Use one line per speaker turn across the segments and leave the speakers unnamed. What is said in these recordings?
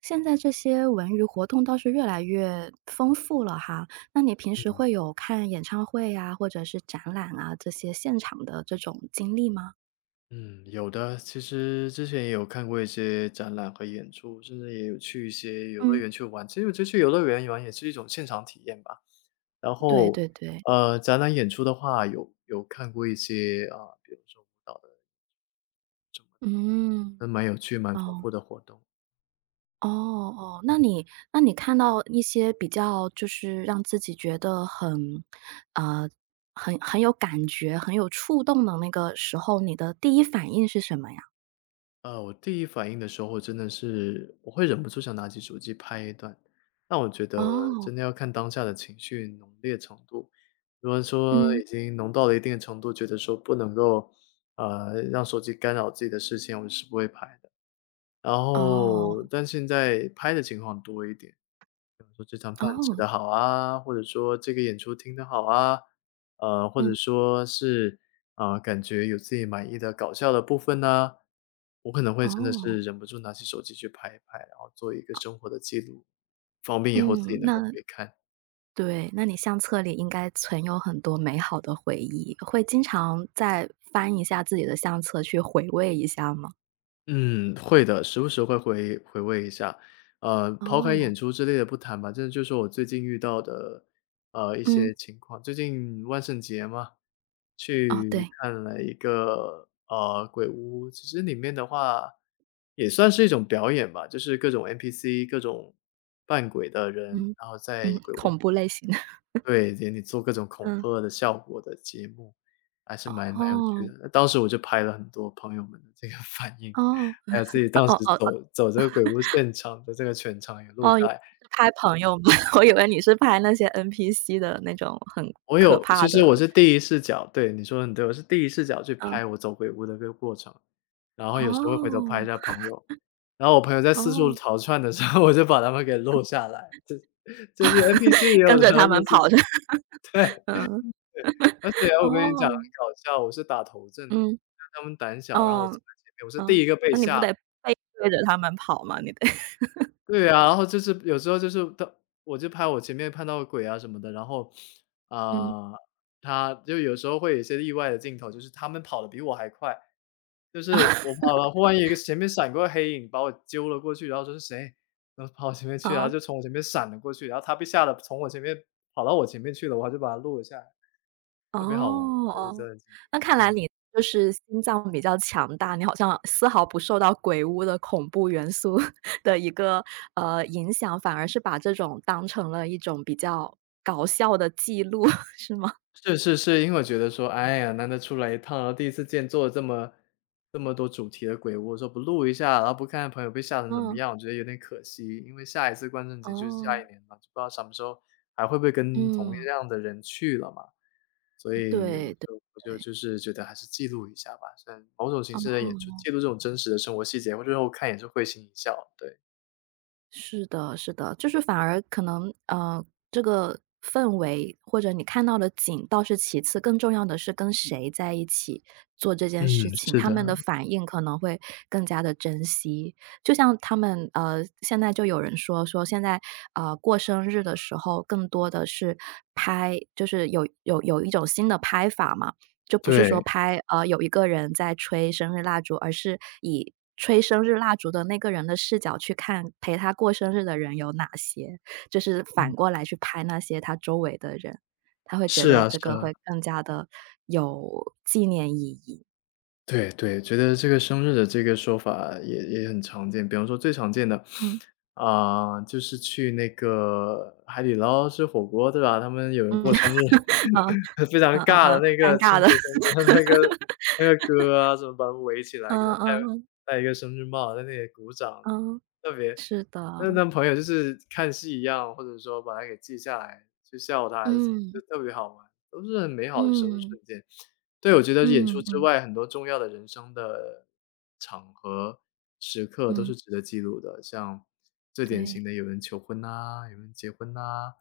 现在这些文娱活动倒是越来越丰富了哈，那你平时
嗯
会有看演唱会呀，或者是展览啊，这些现场的这种经历吗？
嗯，有的。其实之前也有看过一些展览和演出，甚至也有去一些游乐
嗯。
园去玩。其实我觉得去游乐园玩也是一种现场体验吧。然
对
后，
对对，
展览演出的话，有看过一些啊、比如说舞蹈的，那
嗯，
蛮有趣、蛮丰
哦，
富的活动。
哦哦，那你看到一些比较就是让自己觉得呃，很有感觉、很有触动的那个时候，你的第一反应是什么呀？
我第一反应的时候真的是我会忍不住想拿起手机拍一段，但我觉得
哦，
真的要看当下的情绪浓烈程度。如果说
嗯，
已经浓到了一定的程度，觉得说不能够，让手机干扰自己的视线，我是不会拍的。然
哦，
后，但现在拍的情况多一点，说这餐饭吃
哦，
得好啊，或者说这个演出听得好啊，或者
嗯，
说是啊，感觉有自己满意的搞笑的部分呢，我可能会真的
哦，
是忍不住拿起手机去拍一拍，然后做一个生活的记录，方便以后自己
嗯，
能够
那
回看。
对，那你相册里应该存有很多美好的回忆，会经常再翻一下自己的相册去回味一下吗？
嗯，会的，时不时会回味一下。抛开演
哦，
出之类的不谈吧，真的就是说我最近遇到的，一
嗯，
些情况。最近万圣节嘛，
哦，
去
对，
看了一个，鬼屋，其实里面的话也算是一种表演吧，就是各种 NPC，各种扮鬼的人，
嗯，
然后在
嗯，
鬼屋
恐怖类型的，
对，给你做各种恐
嗯，
吓的效果的节目，还是 蛮有趣
哦，
的。那当时我就拍了很多朋友们的这个 反应，
哦，
还有自己当
哦
时
哦
走这个鬼屋现场的这个全程也录
哦，原
下
来
来。
是拍朋友吗？我以为你是拍那些 NPC 的那种很
我
可
有其
怕
实我
的，
是第一视角，对，你说的很对，我是第一视角去
嗯，
拍我走鬼屋的这个过程，然后有时候会回头拍一
哦，
下朋友，然后我朋友在四处
哦，
逃窜的时候，我就把他们给录下来，就是 NPC 也 有
跟
把
着
它
他
录
们
进
跑
去，
的，
对
嗯，
对，而且我跟你讲
哦，
很搞笑，我是打头阵，我
嗯，
看他们胆小，然后我站
哦，
在前面，我是第
嗯，
一个被
那你不
吓
得背对着他们跑吗？你得
对啊，然后就是有时候就是他我就拍我前面看到鬼啊什么的，然后，
嗯，
啊，他就有时候会有一些意外的镜头，就是他们跑的比我还快，就是我跑了，忽然有一个前面闪过黑影把我揪了过去，然后说是谁，然后跑我前面去，然后
啊，
就从我前面闪了过去，然后他被吓得从我前面跑到我前面去了，我还就把他录了下来，
哦，
特别好玩，就是这
哦，
段经历，
那看来
嗯。
你就是心脏比较强大，你好像丝毫不受到鬼屋的恐怖元素 的一个影响，反而是把这种当成了一种比较搞笑的记录，是吗？
是是是，因为我觉得说，哎呀，难得出来一趟，然后第一次见做这么多主题的鬼屋，我说不录一下，然后不看看朋友被吓成什么
嗯，
样，我觉得有点可惜。因为下一次万圣节就是
哦，
下一年嘛，就不知道什么时候还会不会跟同一
嗯，
样的人去了嘛。所以我
对对对，
就我就就是觉得还是记录一下吧，像某种形式的演出，
哦，
记录这种真实的生活细节，我最后看也是会心一笑。对，
是的，是的，就是反而可能，这个氛围或者你看到的景倒是其次，更重要的是跟谁在一起做这件事
嗯，
情，
是
他们的
的，
反应可能会更加的珍惜。就像他们，现在就有人说现在，过生日的时候更多的是拍，就是有一种新的拍法嘛，就不是说
对，
拍，有一个人在吹生日蜡烛，而是以吹生日蜡烛的那个人的视角去看陪他过生日的人有哪些，就是反
嗯，
过来去拍那些他周围的人，他会觉
是
得
啊
这
是
个
啊。
会更加的有纪念意义。
对对，觉得这个生日的这个说法也很常见。比方说最常见的，
嗯，
啊、就是去那个海底捞吃火锅，对吧？他们有人
嗯
过生日，
嗯，
非常
嗯嗯
尬的
嗯，
那个
尴尬
庆
的，
祝生日 的 那个歌啊，什么把他们围起来，给他
嗯
戴
嗯嗯
戴一个生日帽，在那里鼓掌，
嗯，
特别
是的，
那那朋友就是看戏一样，或者说把它给记下来，去笑他还是什么，就
嗯，
特别好玩，都是很美好的生日
嗯，
瞬间。对，我觉得演
嗯
出之
嗯
外，很多重要的人生的场合、时刻都是
嗯，
值得记录的。像最典型
对，
的有人求婚呐、有人结婚呐、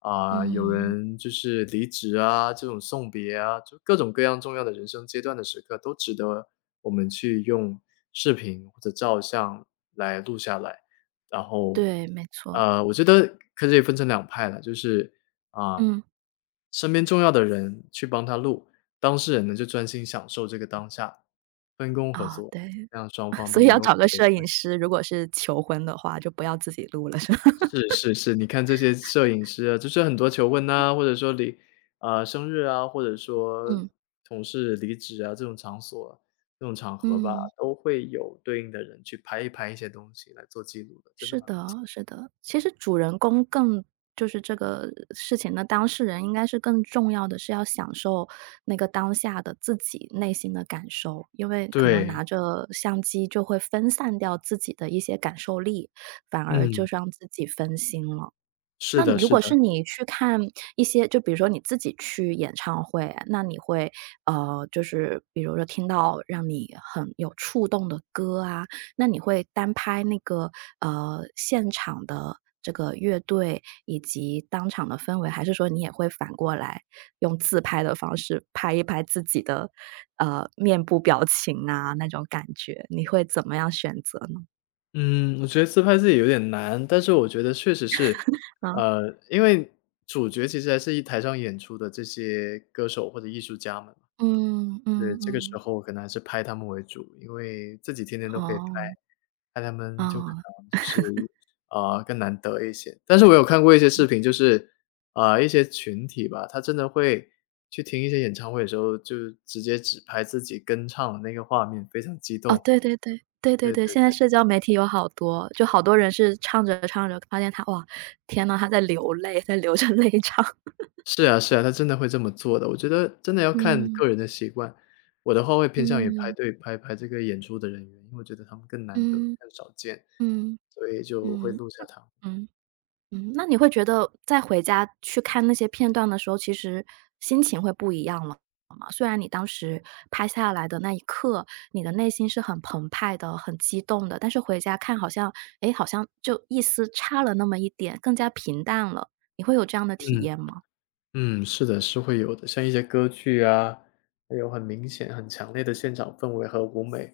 啊，有
嗯，
人就是离职啊，这种送别啊，就各种各样重要的人生阶段的时刻，都值得我们去用视频或者照相来录下来。然后，
对，没错，
我觉得可以分成两派了，就是啊，
嗯，
身边重要的人去帮他录，当事人呢就专心享受这个当下，分工合
啊，
作，
对。
让双方都
所以
能
要
够
找
获
个
得一样
摄
的
影师，如果是求婚的话，就不要自己录了，是吧？
是是是，你看这些摄影师啊，就是很多求婚呐，或者说离啊，呃生日啊，或者说
嗯，
同事离职啊，这种场所、这种场合吧，
嗯，
都会有对应的人去拍一些东西来做记录的，真的
是
蛮不错。
的，是的。其实主人公更就是这个事情的当事人，应该是更重要的是要享受那个当下的自己内心的感受，因为可能
对，
拿着相机就会分散掉自己的一些感受力，反而就
嗯，
让自己分心了。
是
那你
的
如
是
果是
的。
你去看一些，就比如说你自己去演唱会，那你会，就是比如说听到让你很有触动的歌啊，那你会单拍那个，现场的这个乐队以及当场的氛围，还是说你也会反过来用自拍的方式拍一拍自己的，面部表情啊，那种感觉，你会怎么样选择呢？
嗯，我觉得自拍自己有点难，但是我觉得确实是，
啊，
因为主角其实还是一台上演出的这些歌手或者艺术家们嘛，
嗯
对，
嗯
这个时
嗯，
候可能还是拍他们为主，因为自己天天都可以拍，
哦，
拍他们就可
哦。
能就是，啊更难得一些。但是我有看过一些视频，就是，啊一些群体吧，他真的会去听一些演唱会的时候，就直接只拍自己跟唱的那个画面，非常激
哦，
动，
对对对，对对
对
对，
对
现在
对。
社交媒体有好多，就好多人是唱着唱着发现他哇，天呐，他在流泪，在流着泪唱。
是啊是啊，他真的会这么做的，我觉得真的要看
嗯，
个人的习惯。我的话会偏向于排
嗯，
队拍这个演出的人员，因为我觉得他们更难得、
嗯，
更少见，
嗯，
所以就会
嗯，
录下他们。
嗯，嗯，那你会觉得在回家去看那些片段的时候，其实心情会不一样了吗？虽然你当时拍下来的那一刻，你的内心是很澎湃的、很激动的，但是回家看好像，哎，好像就意思差了那么一点，更加平淡了，你会有这样的体
嗯
验吗？
嗯，是的，是会有的，像一些歌剧啊，会有很明显、很强烈的现场氛围和舞美，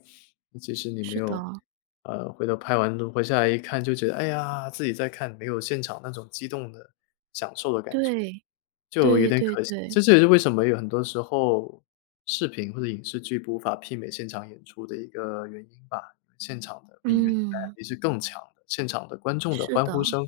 即使你没
是
有，
的，
回头拍完录回下来一看，就觉得哎呀，自己在看没有现场那种激动的享受的感觉。
对，
就有
对
点
对
可惜。
对，
这也是为什么有很多时候视频或者影视剧无法媲美现场演出的一个原因吧。现场的比原感
嗯，
感是更强的，现场的观众的
是
欢
的。
呼声、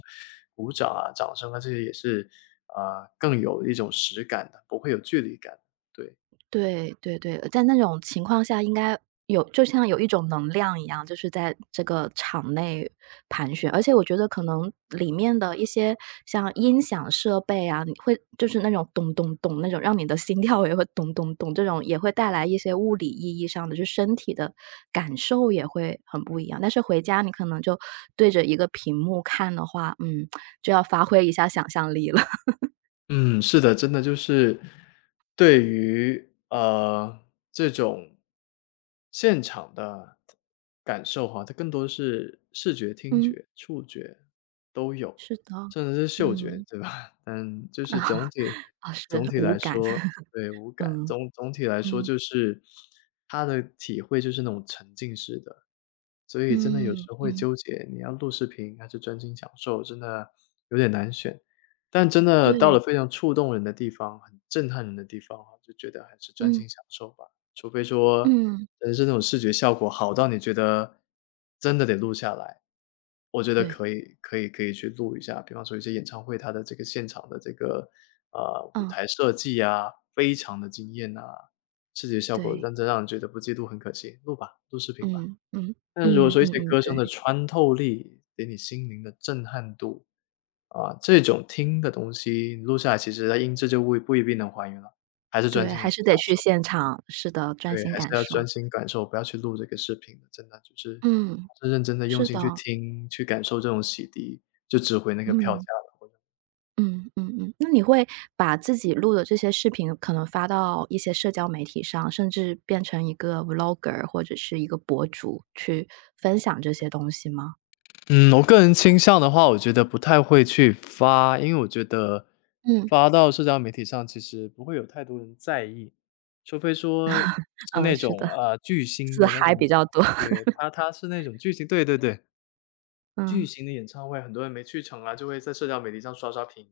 鼓掌啊、掌声啊，这些也是，啊，更有一种实感的，不会有距离感，对。
对对对，在那种情况下应该有，就像有一种能量一样，就是在这个场内盘旋。而且我觉得可能里面的一些像音响设备啊，你会就是那种咚咚咚那种，让你的心 跳也会咚咚咚，这种也会带来一些物理意义上的，就身体的感受也会很不一样。但是回家你可能就对着一个屏幕看的话，嗯，就要发挥一下想象力了。
嗯，是的，真的就是对于这种现场的感受哈，它更多是视觉、听
嗯，
觉、触觉都有，
是的，
甚至是嗅觉，
嗯。
对吧？嗯，就
啊，
是总体
啊是，
总体
无
来
感。
说，对，无感，
嗯，
总体来说
嗯，
就是他的体会就是那种沉浸式的，所以真的有时
嗯，
候会
嗯，
纠结，你要录视频还是专心享受，真的有点难选。但真的到了
对，
非常触动人的地方，很震撼人的地方啊，就觉得还是专
嗯，
心享受吧。除非说，
嗯，
人的是那种视觉效果好到你觉得真的得录下来，我觉得
对，
可以去录一下。比方说一些演唱会，它的这个现场的这个，舞
嗯，
台设计啊，非常的惊艳呐，视觉效果
对，
认真让人觉得不记录很可惜，录吧，录视频吧。
嗯，嗯，
但是如果
嗯，
说一
嗯，
些
嗯，
歌声
对，
的穿透力，给你心灵的震撼度，啊，这种听的东西录下来，其实它音质就不一定能还原了，还是专
对，
心的
还
去
是得
享
去
受。
现场，是的，专
对，
心
还是
感
要专
受。
心感受，不要去录这个视频的，真的就是，
嗯，
是认真的用
是
心去
的，
听，去感受这种洗涤，就值回那个票价。
嗯，嗯，嗯，嗯，那你会把自己录的这些视频可能发到一些社交媒体上，甚至变成一个 vlogger 或者是一个博主去分享这些东西吗？
嗯，我个人倾向的话，我觉得不太会去发，因为我觉得
嗯
发到社交媒体上其实不会有太多人在意，除非说是
嗯，
那
是
种，
的，
巨星
自
的那
嗨
种演
比
唱
较
会。
多，
对，他是那种巨星，对对对，巨
嗯。
星的演唱会，很多人没去成啊，就会在社交媒体上刷刷屏，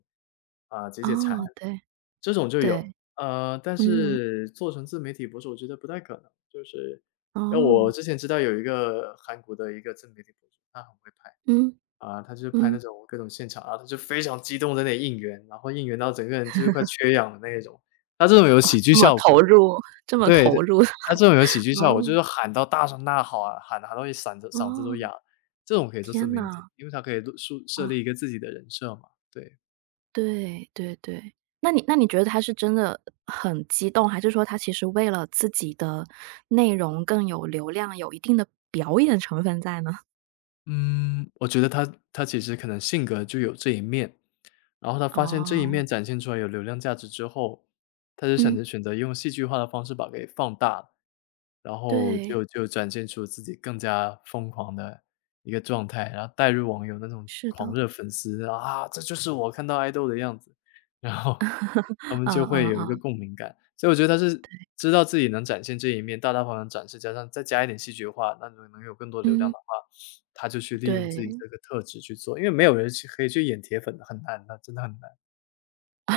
啊，解解馋，
哦，对，
这种就
对，
有。但
嗯，
是做成自媒体博主，我觉得不太可能，就是因为我
哦，
之前知道有一个韩国的一个自媒体博主，他很会拍。
嗯，
啊，他就是拍那
嗯，
种各种现场，然后他就非常激动在那里应援，然后应援到整个人就是快缺氧的那一种。他这种有喜剧
这么
效
投
果，
入，这么
对
投
的，
入。
他这种有喜 剧效
哦，
果，就是喊到大声呐吼啊，喊喊到嗓子都哑
哦，
了，这种可以做自
天
媒体，
呐，
因为他可以树设
哦，
立一个自己的人设嘛，对。
对，对，对。那你觉得他是真的很激动，还是说他其实为了自己的内容更有流量，有一定的表演成分在呢？
嗯，我觉得他其实可能性格就有这一面，然后他发现这一
哦，
面展现出来有流量价值之后，他就想
嗯，
着选择用戏剧化的方式把给放大。然后
对，
就展现出自己更加疯狂的一个状态，然后带入网友那种
是的，
狂热粉丝啊，这就是我看到爱豆的样子，然后他们
嗯
就会
嗯
有一个
嗯，
共鸣感。所以我觉得他是知道自己能展现这一面，大大方方展示，加上再加一点戏剧化，那能有更多流量
嗯，
的话，他就去利用自己
对。
这个特质去做，因为没有人去可以去演铁粉的，很难的，真的很难。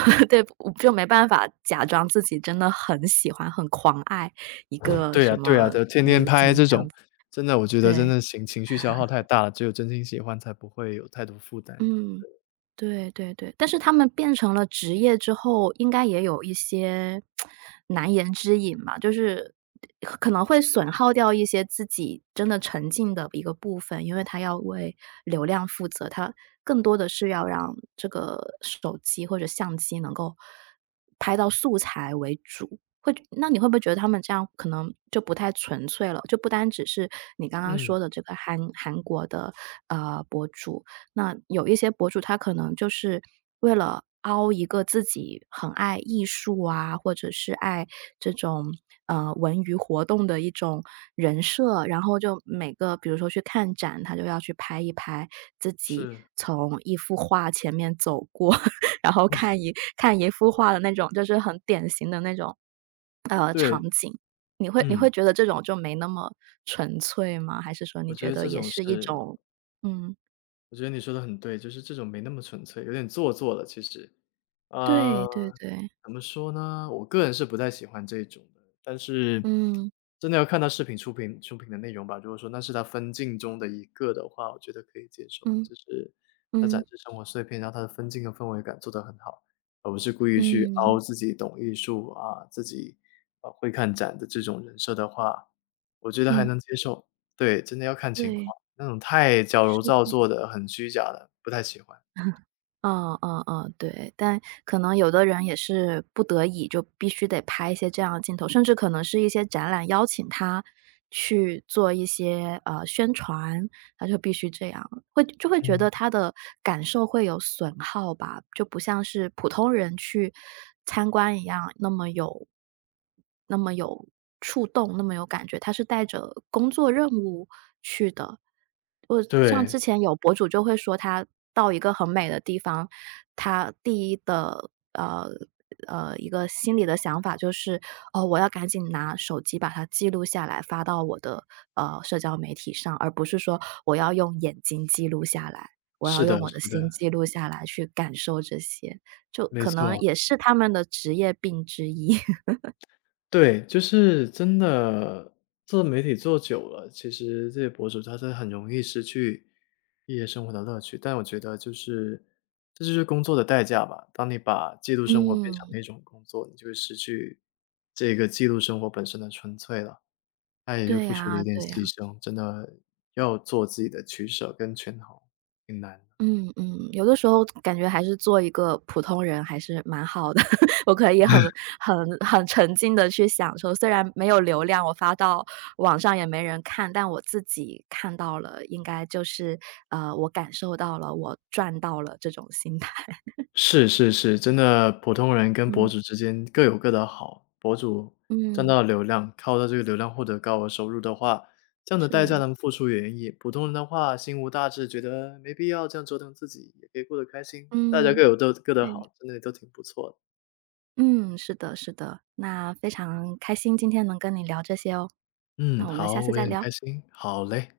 对，我就没办法假装自己真的很喜欢、很狂爱一个
对
什
呀对呀，
么
就天天
明
拍
星
这
这样
种，
子。
真的我觉得真
对，
的情绪消耗太大了，只有真心喜欢才不会有太多负担。
嗯，对对对。但是他们变成了职业之后，应该也有一些难言之隐吧，就是可能会损耗掉一些自己真的沉浸的一个部分，因为他要为流量负责，他更多的是要让这个手机或者相机能够会那你会不会觉得他们这样可能就不太纯粹了？就不单只是你刚刚
嗯，
说的这个韩国的，博主，那有一些博主他可能就是为了凹一个自己很爱艺术啊，或者是爱这种，文娱活动的一种人设，然后就每个比如说去看展，他就要去拍一拍自己
是。
从一幅画前面走过，然后看一看一幅画的那种，就是很典型的那种，
对，
你会你
嗯，
会觉得这种就没那么纯粹吗？还是说
我
你
觉
觉
得
得
这
也
种
是一
是，
种，嗯，
我觉得你说的很对，就是这种没那么纯粹，有点做作了其实。呃，
对对对，
怎么说呢？我个人是不太喜欢这种的，但是
嗯，
真的要看到视频出品的内容吧。如果说那是他分镜中的一个的话，我觉得可以接受，
嗯，
就是他展
嗯，
示生活碎片，然后他的分镜和氛围感做得很好，而不是故意去凹
嗯，
自己懂艺术啊，自己会看展的这种人设的话，我觉得还
嗯，
能接受。对，真的要看情况，
对，
那种太矫揉
是
造
的。
作的、很虚假的，不太喜欢。
嗯嗯嗯，对，但可能有的人也是不得已，就必须得拍一些这样的镜头，甚至可能是一些展览邀请他去做一些，宣传。他就必须这样，会，就会觉
嗯，
得他的感受会有损耗吧，就不像是普通人去参观一样那么有，那么有触动，那么有感觉。他是带着工作任务去的。我像
对，
之前有博主就会说他到一个很美的地方，他第一的一个心里的想法就是，哦，我要赶紧拿手机把它记录下来，发到我的社交媒体上，而不是说我要用眼睛记录下来，我
是
要
的，
用我的
是
心
的。
记录下来去感受这些，就
没
可能
错，
也是他们的职业病之一。
对，就是真的做媒体做久了，其实这些博主他是很容易失去一些生活的乐趣。但我觉得就是这就是工作的代价吧，当你把记录生活变成
嗯，
了一种工作，你就会失去这个记录生活本身的纯粹了，他也就
对
付出了一
呀，
点
对呀。
牺牲，真的要做自己的取舍跟权衡，挺难的。
嗯嗯，有的时候感觉还是做一个普通人还是蛮好的，我可以很很沉浸的去享受，虽然没有流量，我发到网上也没人看，但我自己看到了，应该就是，我感受到了，我赚到了这种心态。
是是是，真的普通人跟博
嗯
主之间各有各的好。博主赚
嗯，
到流量，靠着这个流量获得高额收入的话，这样的代价
是，
能付出也愿意。普通人的话，心无大志，觉得没必要这样折腾自己，也可以过得开心。大家各
嗯，
有各的
对，
好，真的都挺不错的。
嗯，是的是的，那非常开心今天能跟你聊这些哦，
嗯，
那我们下
好，
次
我也
再
很
聊。
开心。好嘞。